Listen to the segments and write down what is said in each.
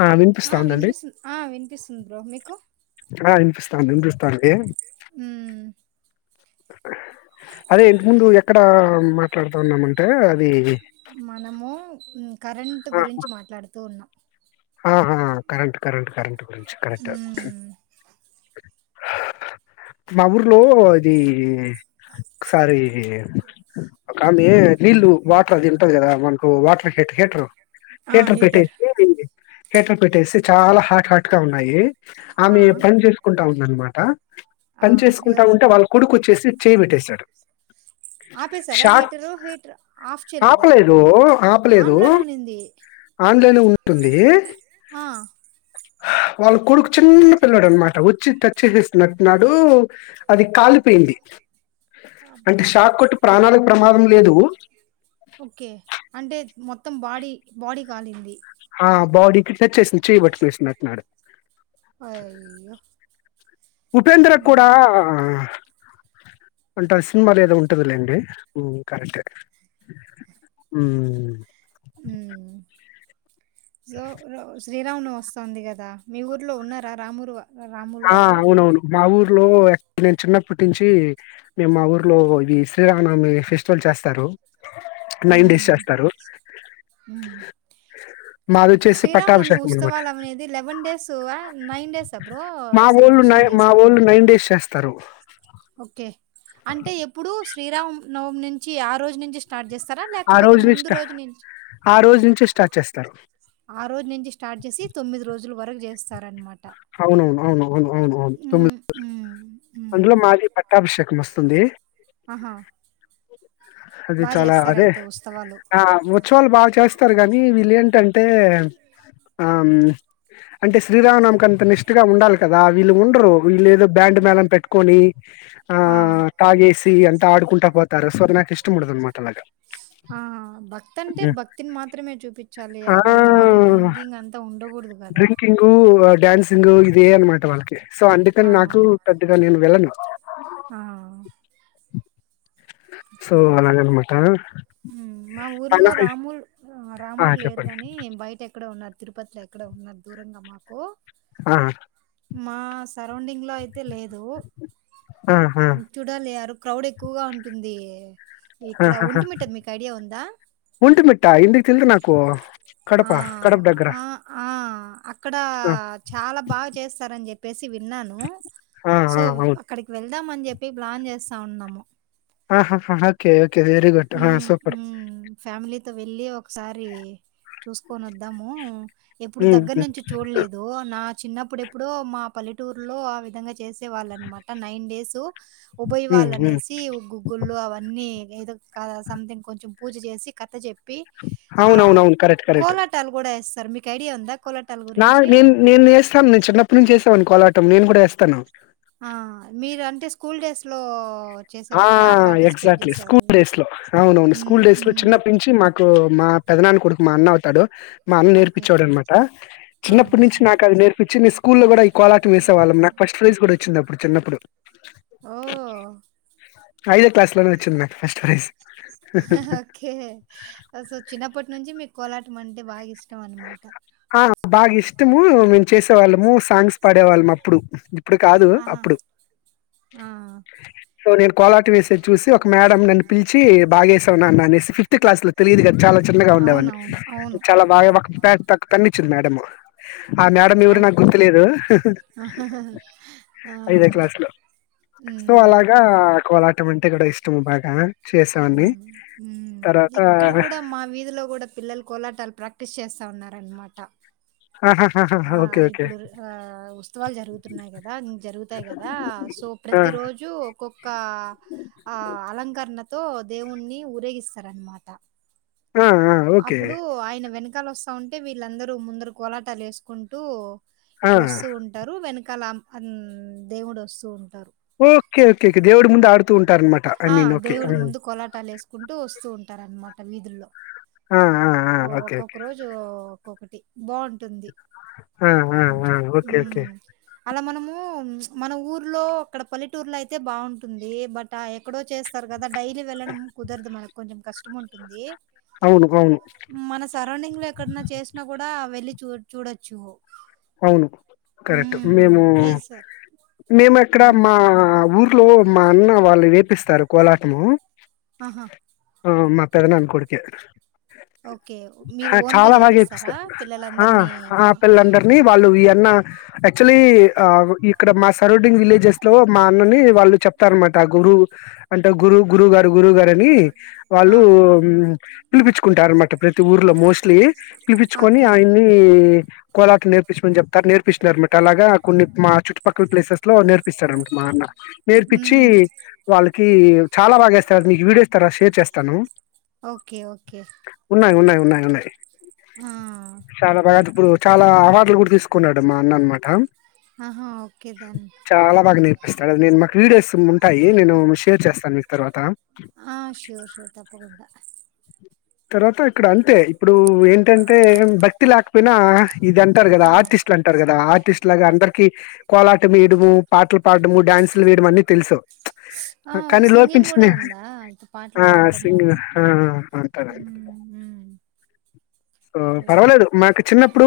ఆ వినిపిస్తా ఆ ఉందండి వినిపిస్తుం ఆ వినిపిస్తుంది బ్రో మీకు ఆ ఇనిపిస్తాంది ఇనిపిస్తాంది ఉమ్ అదే ఇంత ముందు ఎక్కడ మాట్లాడుతాన్నామంటే అది, మనము కరెంట్ గురించి మాట్లాడుతూ ఉన్నాం ఆహా కరెంట్ కరెంట్ కరెంట్ గురించి కరెక్ట్ మ్మ్. మా ఊర్లో ఇది ఒకసారి ఒక ఆమె నీళ్లు వాటర్ అది ఉంటది కదా మనకు వాటర్ హీట హీటర్ హీటర్ పెట్టేసి వెళ్లింది హీటర్ పెట్టేసి చాలా హాట్ హాట్ గా ఉన్నాయి ఆ, ఆమె పని చేసుకుంటా ఉందన్నమాట ఆ, పని చేసుకుంటా ఎవ్- ఉంటే వాళ్ళ కొడుకు వచ్చేసి చేయి పెట్టేశాడు ఆపేశారా షాక్ హీటరు హీటర్ ఆఫ్ చేయలేదా ఆపలేదు ఆన్ లోనే ఉనింది ఆన్ లోనే ఉన్నట్టుంది ఆ వాళ్ళ కొడుకు చిన్న పిల్లోడు అన్నమాట వచ్చి టచ్ చేసేసినట్టు న్నాడు అది కాలిపోయి యింది అంటే అబ్బా షాక్ కొట్టి ప్రాణానికి ప్రమాదం లేదు ఓకే అంటే మొత్తం బాడీ బాడీ కాలింది ఆ బాడీకి టచ్చేసింది చేయిబట్టి [unintelligible] అట్న్నాడు అయ్యో ఉపేంద్ర మ్మ్. కూడా అంటే ఆ సినిమా లే ఏదో ఉంటదిలేండి కరెక్టే హ్మ్ మ్మ్. సో శ్రీరామనవమి వస్తుంది కదా మీ ఊర్లో ఉన్నారా రాముూరు వా రాములు ఆ వారు అవునవును మాఊరు లో నేను చిన్నప్పటి నుంచి మేము మా ఊర్లో ఇది శ్రీరామనమి ఫెస్టివల్ చేస్తారు నైన్ డేస్ హ్మ్. చేస్తారు హ్మ్. మాది వచ్చేసి శ్రీరామనవమి పట్టాభిషేకం అనమాట ఉత్సవాలు అనేది లెవెన్ డేస్ ఆ నైన్ డేస్ అ బ్రో మా ఊళ్ళో నై సెలబ్రేషన్ మా జేసేది? ఊళ్ళో నైన్ డేస్ చేస్తారు ఓకే. అంటే ఎప్పుడు శ్రీరామనవమి నుంచి ఆ రోజు నుంచి స్టార్ట్ చేస్ ఆ రోజు నుంచి స్ట ఆ రోజు నుంచి స్టార్ట్ చేస్తారు ఆ రోజు నుంచి స్టార్ట్ చేసి తొమ్మిది రోజుల వరకు చేస్తార అనమాట అవునవును అవును అవును అవునువును తొమ్మిది హ్మ్. హ్మ్. అందులో మాది పట్టాభిషేకం వస్తుంది ఆహా అది బా చాలా అదే జేస్తారయితే ఉత్సవాలు. ఆ ఉత్సవాలు బా చేస్తారు గానీ వీళ్ళేంటంటే అంటే ఆ అంటే శ్రీరామనవమికంత ఇక నిష్టగా ఉండాలి కదా వీళ్ళు ఉండరు వీళ్ళేదో బ్యాండ్ మేళం ను పెట్టుకొని ఆ తాగేసి అంతా ఆడుకుంటా పోతారు సో నాకు ఇష్టముండదనమాట అలాగా ఆ భక్తి అంటే హ్మ్. భక్తిని మాత్రమే చూపించాలి ఆ! అదంతా మళ్ళీ డ్రింకింగ్ అంతా ఉండకూడ దు కదా ఉ డ్యాన్సింగ్ ఇదే అనమాట వాళ్ళకి సో అందుకని ఆ! నాకు పెద్దగా నేను వెళ్ళను ఆ! So okay. అలాగనమాట మా ఊర్లో అలా రామూలు ఆ రాముడు లేరు చెప్పండి కాని బయట ఎక్కడో ఉన్నారు తిరుపతిలో ఎక్కడ ఉన్నారు దూరంగా మాకు ఆ మా సరౌండింగ్ లో అయితే లేదు ఆ ఆ చూడాలి ఎరు క్రౌడ్ ఎక్కువగా ఉంటుంది ఇక్కడ ఆహాహ ఒంటిమిట్ట మీకు ఐడియా ఉందా ఒంటిమిట్ట ఎందుకు తెల్వదు నాకు ఆ కడప కడప దగ్గర ఆ ఆ అక్కడ ఆ చాలా బా చేస్తారని చెప్పేసి విన్నాను ఆ ఆ సో అవును అక్కడికి వెళ్దామని చెప్పి ప్లాన్ చేస్తా ఉన్నాము ఆహహ ఓకే ఓకే వెరి గుడ్ ఆ హ్మ్. సూపర్ మరి చూసుకొని వద్దాము ఎప్పుడు దగ్గర ఉమ్ నుంచి చూడలేదు నా చిన్నప్పుడెప్పుడో మా పల్లెటూరులో ఆ విధంగా చేసి డే వాళ్ళనమాట నైన్ డేస్, ఉమ్ ఉబయవాళ్ళు ఉమ్ అనేసి గు గుళ్ళు అవన్నీ ఏదో కాదై సంథింగ్ కొంచెం పూజ చేసి కథ చెప్పి, ఆ అవునవునవును కరెక్ట్ కరెక్ట్ కోలాటాలు కూడా వేస్తార్ మీకు ఐడియా ఉందా కోలాటాల నా గురించి? నేను నేను వేస్తాను నేను చిన్నప్పటి నుంచి వేసేవాన్ని కోలాటం నేను కూడా వేస్తాను ఆ మీరు అంటే స్కూల్ డేస్ లో ఆ ఎగ్జాక్ట్లీ స్కూల్ డేస్ లో అవునవును స్కూల్ హ్మ్. డేస్ లో హ్మ్. చిన్నప్పనుంచి మాకు మా పెదనాన్న కొడుకు మా అన్న అవుతాడు, మా అన్న ఓకే. నేర్పిచ్చేవాడు అనమాట. ఆ! చిన్నప్పటి నుంచి నాకది నేర్పిచ్చి నే స్కూలో కూడా ఈ కోలాటం వేసేవాళ్ళం, నాకు ఫస్ట్ ప్రైజ్ కూడా వచ్చింది అప్పుడు చిన్నప్పుడు ఓ ఐదో క్లాస్ లోనే వచ్చింది నాకు ఫస్ట్ ప్రైస్ ఓకే సో చిన్నప్పటి నుంచి మీకు కోలాటం అంటే బాగా ఇష్టం అనమాట ఆ బాగా ఇష్టము మేము చేసే వాళ్ళము సాంగ్స్ పడే వాళ్ళము అప్పుడు ఇప్పుడు కాదు, ఆహా! అప్పుడు ఆ! సో నేను కోలాటం వేసేది చూసి ఒక మేడం నన్ను పిల్ చి బాగేసావ్ నాన్న అనేసి ఫిఫ్త్ క్లాస్ లో తెలియదు గ చాలా చిన్నగా ఉండేవాడిని, అవునవును. అవును. చాలా బాగా పె త పెన్నిచ్చింది మేడము ఆ మేడం ఎవరో అవు నాకు గుర్తు లేదు, ఆ! ఐదో క్లాసు లో సో హ్మ్. అలాగా కోలాటం అంటే కూడా ఇష్టం భాగా చేసేవాన్ని హ్మ్. హ్మ్. తర్వాత్ ఇక్కడ కూడా మా వీధిలో కూడా పిల్లలు కోలాటాలు ప్రాక్టీస్ చేస్తా ఉన్నారనమాట ఆ! ఆహహా ఇప్పుడు ఆ ఉత్సవాలు జరుగుతున్నాయి కదా, జరుగుతాయి కదా, సో ఆ ప్రతి రోజు ఒక్కొక్క ఆ అలంకరణతో దేవుణ్ణి ఊరేగిస్తారన్నమాట ఆ ఆ ఓకే అప్పుడు ఆయన వెనకాల వస్తా ఉంటే వీళ్ళందరూ ముందర కోలాటాలు వేసుకుంటూ, ఇట్లా ఆ వస్తూ ఉంటారు వెనకాల అన్ దేవుడు వస్తూ ఉం ఓకే ఓకే ఓకే దేవుడు ముందు ఆడుతూ ఉం ఆ దేవుడు ముందు కొలాటాలు వేసుకుంటూ వస్తూ ఉంటారనమాట వీధుల్లో ఆ! ఆ! ఆ! ఓ ఓకే. ఓకే. ఒక్కొక్క రోజు ఒక్కొక్కటి, బాగుంటుంది ఆ! ఆ! ఆ! కొంచెం ఓకే. ఓకే. ఉమ్ అలా మనము మన ఊర్లో అక్కడ పల్లెటూర్లో అయితే బాగుంటుంది బట్ ఆ ఎక్కడో చేస్తారు కద్ ద డైలీ వెళ్ళడం కుదరదు మనకు కొంచెం కష్టం ఉంటుంది అవును. అవును. మన సరౌండింగ్ లో ఎక్కడన్నా చేసినా కూడా వెళ్ళి చూ చూడొచ్చు అవును, కరెక్ట్ హ్మ్ మేము ఈ సార్ మేమక్కడ హ్మ్ మా ఊర్లో మా అన్న వాళ్ళు వేపిస్తారు కోలాటము ఆహా ఆ మా పెదనాన్న కొడుకే ఓకే మీరు ఆ ఓన్ గా చాలా బాగా చేపిస్తారా చేపిస్తారు. ఆ పిల్లలందరినీ ఆ ఫోన్ పిల్లందరినీ వాళ్ళు ఈ అన్న యాక్చువలీ, ఇక్కడ మా సరౌండింగ్ విలేజెస్ లో మా అన్నని వాళ్ళు చెప్ త అన్నమాట గురువు అంటే గురు గురువు గారు గురువు గారని అని ఆ వాళ్ళు పిలిపించుకుంటారు అన్నమాట ప్రతి ఊర్లో మోస్ట్లీ పిలిపిచ్చుకొని ఓకే ఆయన్ని కొలా నేర్పిచ్చమని చెప్తారు నేర్పిస్తరనమాట అలాగా కొన్ని మా చుట్టుపక్కల ప్లేసెస్లో నేర్పిస్తడానమాట మా అన్న నేర్పిచ్చి హ్మ్ వాళ్ళకి చాలా బాగా చేస్తారు నీకు వీడియోస్ తర్వాత షేర్ చేస్తాను ఓకే ఓకే ఉన్నాయి ఉన్నాయి ఉన్నాయి ఉన్నాయి ఆ చాలా బాగా [unintelligible] చాలా వాటలు కూడా తీసుకున్నాడు మా అన్న అనమాట ఆహా ఓకే డన్ వస్త నేను మాకు వీడియోస్ ఉంటాయి నేను షేర్ చేస్తాను మీకు తర్వాత ఆ షూర్ షూర్ తప్పకుండా తర్వాత ఇక్కడ అంతే ఇప్పుడు ఏంటంటే భక్తి లేకపోయినా ఇద ఉంటారు కదా ఆ ఆర్టిస్ట్లు అంటారు కదా ఆర్టిస్ట్ లాగా ఆ అందరికి కోలాటం వేయడము పాటలు పాడము డ్యాన్సులు వేయడ అన్ని తెలుసు ఆ కానీ సింగింగ్ లోపించిన కూడా ఉందా ఇ పాటలు ఆ పాడటము సింగ ఆ అంటారు హమ్ హమ్ పర్వాలేదు మాకు చిన్నప్పుడు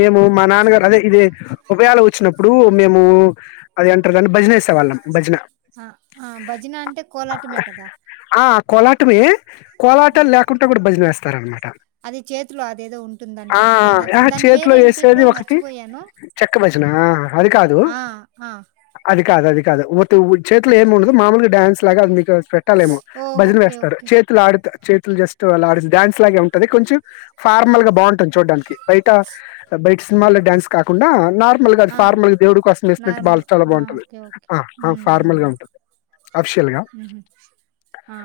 మేము మా నాన్నగారు అదే ఇదే ఉభయాలు వచ్చినప్పుడు మేము అది అంటారు దాన్ని భజనేసే వాళ్ళం భజనా ఆ భజనా అంటే కోలాటమే కదా పాటుమే కోలాటాలు లేకుండా కూడా భజన వేస్తార అనమాట అది చేతిలో అదేదో ఉంటుంది దాన్ని పట్టుకొని దాని ఆ దాని చే ఇట్లో పేరేంటి వేసేది బ్రో ఒకటి మర్చిపోయాను చెక్క భజన అది కాదు ఆ ఆ అది కాదు అది కాదు మత్ చేత్తులు ఏం ఉండదు మామూలుగా డాన్స్ లగా అది మీకు పెట్టాలేమో ఓ భజన ఓకే వేస్తారు ఓకే చేతులు ఆడుత చేతులు జస్ట్ అలా ఆడి డన్స్ లాగ ఉంటది కొంచెం ఫార్మల్ గా బాగుంటుంది చూడానికి బయట బయట సినిమాల్లో డ్యాన్స్ కాకుండా నార్ ఫార్మల్గాది ఆ ఫార్మల్గా దేవుడి కోసం వేసినట్టు బా నార్మల్ చాలా ఆ బాగుంటుది ఓకే ఓకే ఆ హ్మ్ ఫార్మల్ హ్మ్ గా ఉంటుంది ఆ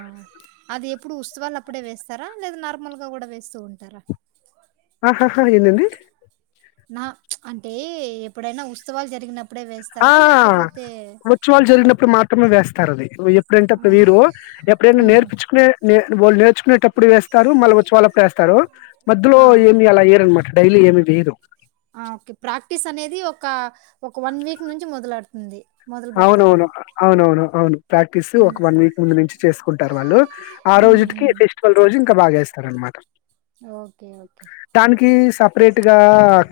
అది ఇప్పుడు ఉత్వాలు అప్పుడే వేస్తారా లేదా నార్మల్ గా కూడా వేస్తూ ఉంటారా ఆహాహా ఏంధి నా అంటే ఎప్పుడైనా ఉత్సవాలు జరిగినప్పుడే ఆ వేస్తారా లేకపోతే ఉత్సవాలు ఆ! జరిగినప్పుడు మాత్రమే వేస్తారు అది ఆ! ఎప్పుడంటేప్పుడు వీరు ఎప్పుడైనా హ్మ్. నేర్పించుకునే వాళ్ళు నేర్చుకునేటప్పుడు వేస్తారు మళ్ళీ వచ్చి వాళ్ళప్పుడు వేస్తారు మధ్యలో ఆ! ఏమి అలా వయరనమాట డైలీ ఏమి వయదు ఆ ఓకే ప్రాక్టీస్ అనేది ఒక ఒక వన్ వీక్ నుంచి మొదలడుతుంది అవునవును అవునవును అవును ప్రాక్టీస్ హ్మ్. ఒక వన్ వీక్ ముందు నుంచి చేసుకుంటారు వాళ్ళు ఆ హ్మ్. రోజుకి హ్మ్. ఫెస్టివల్ రోజు ఇంకా బాస్తారనమాట ఓకే ఓకే సపరేట్ గా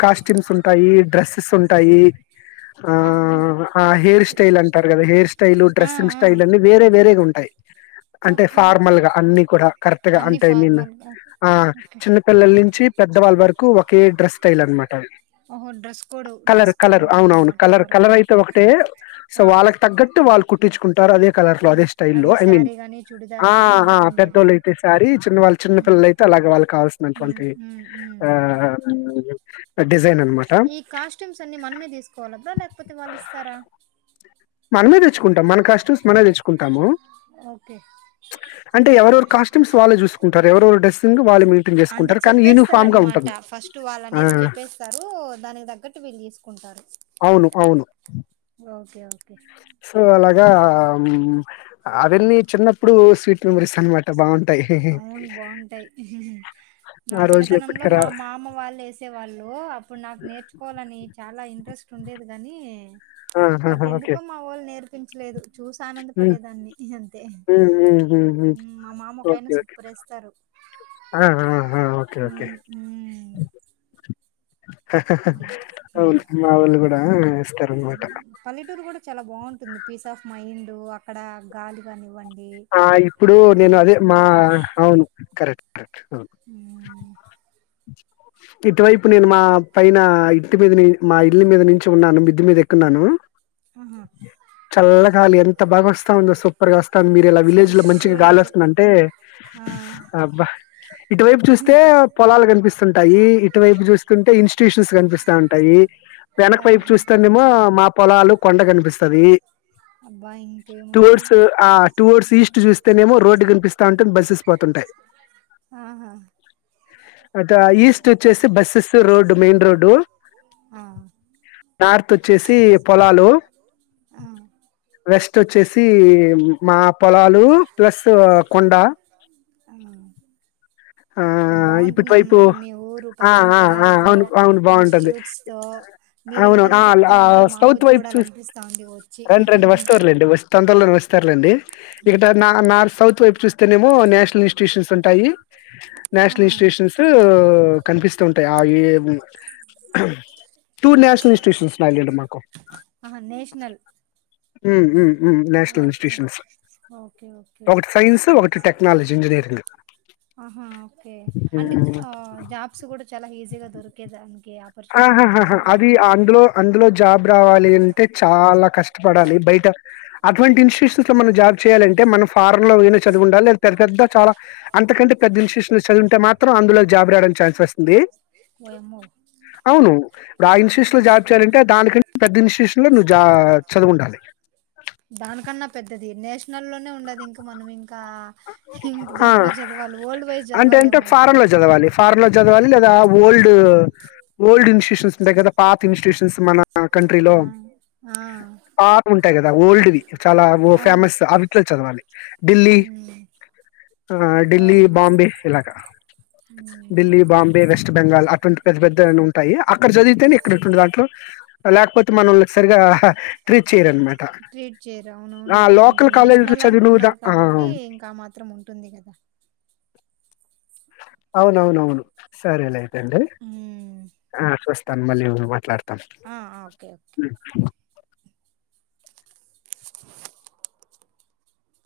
కాస్ట్యూమ్స్ ఉంటాయి డ్రెస్సెస్ ఉంటాయి ఆహా! ఆ హేర్ స్టైల్ స్టై అంటరు కదా హెయిర్ స్టైల్ ఆ! డ్రస్సింగ్ ఆ! స్టైల్ అన్న వేరేగా ఉంటాయి అంటే ఓకే. Formal okay. గా అన్ని కూడా కరెక్ట్ గా అన్ని అంటే ఐ మీన్ ఫార్మల్గా ఆ ఓకే చిన్నపిల్లల నుంచి పెద్దవాళ్ళ వరకు ఒకే డ్రెస్ స్టైల్ అనమాట ఓహో dress code colour dress code colour అవునవును ఉంటుందిన్నమాట కలర్ కలర్ అయితే ఒకటే సో వాళ్ళకి తగ్గట్టు వాళ్ళు కుట్టించుకుంటారు అది కలర్ లో ఉమ్, అదే స్టైలె అది ఐ మీన్ శారీ గాని చుడిదార్ గాని ఎనీథింగ్ ఏదైనా పెద్దోళ్ళయితే సారీ చిన్న వాళ్ళ చిన్న ఉమ్ పిల్లలు అయితే అ అగ వాళ్ళు ఉమ్ కావాల్సినటువంటి ఉమ్ ఉమ్ ఆ డిజైన్ అనమాట ఈ కాస్ట్యూమ్స్ అన్ని మనమే తీసుకోవాలదా లేకపోతే వాళ్ళు ఇస్తారా మనమే తెచ్చుకుంటాం మన కాస్ట్యూమ్స్ మన తెచ్చుకుంటాము ఓకే అంట ఎవరు కాస్ట్యూస్ వాళ్ళ చూసుకుంటారు ఎవరు డెసింగ్ వాళ మీద అంటే చెప్పేస్తార అనమాట ఫస్ట్ వాళ్ళ ఆ! అనేది చెప్పేస్తారు దానికి తగ్గట్టు వీళ్ళు తీసుకుంట చడు అవును అవును ఓకే ఓకే సో అలాగా అవన్నీ చిన్నప్పుడు స్వీట్ మెమరీస్ అనమాట బాగుంట అవును బాగుంటాయి నా ఆ రోజులు చిన్నతనంలో ఇప్పటికి రా మా మామ వాళ్ళు వేసే వాళ్ళు అప్పుడు నాకు నేర్చుకోవాలని చాలా ఇంట్రెస్ట్ ఉండేది గానీ ఆహాహా! But okay. ఎందుకో మా వాళ్ళు నేర్పించలేదు చూసి ఆనంద హ్మ్. పడేదాన్ని అంతే హ్మ్. హ్మ్. హ్మ్. హ్మ్. మా మామ పైన ఓకే. ఓకే. సుప్పురేస్తారు ఆ! ఆ! ఆ! ఓకే. ఓకే. ఉమ్ ఉమ్ అహా హాఅవును మా వొళ్ళు కూడా ఆ, ఇస్తారన్నమాట పల్లెటూరు కూడా చాలా బాగుంటుంది పీస్ ఆఫ్ మైండ్ అక్కడ గాలి కానివ్వండి అహ్ ఇప్పుడు ఆ నేను అదే మా చుట్టుపక్కల అవును కరెక్ట్ అవును ఉమ్, [inaudible] ఇటువైపు నేను మా పైన ఇంటి మీద మా ఇల్లు మీద నుంచి ఉన్నాను మీ ద్ద మీద ఎక్కున్నాను ఆహా చల్లగాలి ఎంత బాగా వస్తాందో సూపర్గా వస్తాంది మీ విలేజ్ లో ఫ్రెష్ మంచిగా గాలి ఎయిర్ వస్తుందంటే ఆ అబ్బా ఇటువైపు చూస్తే పొలాలు కనిపిస్తుంటాయి ఇటువైపు చూస్తుంటే ఇన్స్టిట్యూషన్స్ కనిపిస్తా ఉంటాయి వెనక వైపు ఆహా చూస్తాండేమో మా పొలాలు కొండ కనిపిస్తది అబ్బా ఇంకేముంది టువోర్డ్స్ ఈస్ట్ చూస్తేనేమో రోడ్డు కనిపిస్తా ఉంటుంది బస్సెస్ పోతుంటాయి ఆహా అటు ఆ ఈస్ట్ వచ్చేసి బసెస్, రోడ్డు మెయిన్ రోడ్డు. ఆ [inaudible] నార్త్ వచ్చేసి పొలాలు ఆ వెస్ట్ వచ్చేసి మా పొలాలు ప్లస్ కొండ ఆహ్ బాగుంటుంద ఇపుటువైపు అన్నమాట మీ ఊరు ఆ! పచ్చని ఆ! ఆ! పొలాలతో అవును. అవును. బావుంటది. ఇన్స్టిట్యూట్స్తో తో మీరు ఈ అవును విధంగా చెప్తా ఉంటే మాకు సౌత్ వైపు చూ చూడాలనిపిస్తా ఉంది వచ్చి రం రండి వస్తవుర్లుండి వ తొందరలో వస్తు ండి ఇక్కడ నా నార్త్ సౌత్ వైపు చూస్తేనేమో నేషనల్ ఇన్స్టిట్యూషన్స్ ఉంటాయి ఆ నేషనల్ ఇన్స్టిట్యూషన్స్ కనిపిస్తూ ఉంటాయి ఆ ఈ టూ నేషనల్ ఇన్స్టిట్యూషన్స్ ఉన్నాయి అండి మాకు ఆహా నేషనల్ ఉమ్ ఉమ్ ఉ national okay institutions okay okay ఒకటి సైన్స్ ఒకటి టెక్నాలజీ ఇంజనీరింగ్ ఆహా ఓకే అంటే జాబ్స్ కూడా చాలా ఈజీగా దొరికేదానికి ఆపర్చునిటీ ఉంటుంది ఆహాహహా కదా అది అందులో అందులో జాబ్ రావాలి అంటే చాలా కష్టపడాలి బయట అటువంటి ఇన్స్టిట్యూషన్స్ లో మనం జాబ్ చేయాలంటే మనం ఫారన్ లో చదువు ఉండాలి లే పెద్ద పెద్ద చాలా అంతకంటే పెద్ద ఇన్స్టుషన్లో చదివుంటే మాత్రం అందులో జాబు రాేయనికి ఛాన్స్ వస్తుంది ఓయమ్మో అవును ఇప్పుడు ఆ ఇన్స్టిట్యూషన్ లో జాబ్ చేయాలంటే దానికంటే పెద్ద ఇన్స్టిట్యూషన్ లో నువ్వు చదివి ఉండాలి దానికన్నా పెద్దది నేషన లోనే ఉండదు ఇంకా మనం ఇంకా అహ్ ఇంక ఆ! దేంట్లో చదవాలి వఓల్డ్ వైజ్ అంటే అంటే చదవాలేమో అయితే ఫారెన్‌లో చదవాలి. ఫారెన్‌లో చదవాలి ఓల్డ్, ఓల్డ్ ఇన్ ూన్స్ ఉంటాయి కదా పాత ఇన్స్టిట్యూషన్స్ మన కంట్రీలో ఆ ఆ పాత ఉంటాయి కదా ఓల్డ్ ది చాలా ఫేమస్ అవిట్లో చదవాలి హమ్ అహ్ ఢిల్లీ బాంబే ఇలాగా ఉమ్, ఢిల్లీ, బాంబే, వెస్ట్ బెంగాల్ అటువంటి పెద్ద పెద్ద ఉంటాయి అక్కడ చదివితేనే ఇక్కడంటి దాంట్లో లేకపోతే మనల్ని సరిగా ట్రీట్ చేయరనమాట ట్రీట్ చేయరు అవున ఆ అవునులేండి ఇంకా లోకల్ న కాలేజీలో నేషనల్ చదివి నువ్వు దా- అంటున్నారు ఆ, కాబట్టి ఇంకా మాత్రం ఉంటుంది కదా అవునవునవును సరేలే అండి ఉమ్, చూస్తాను మళ్ళ మాట్లాడతను ఆ ఆ, ఓకే ఓకే [inaudible]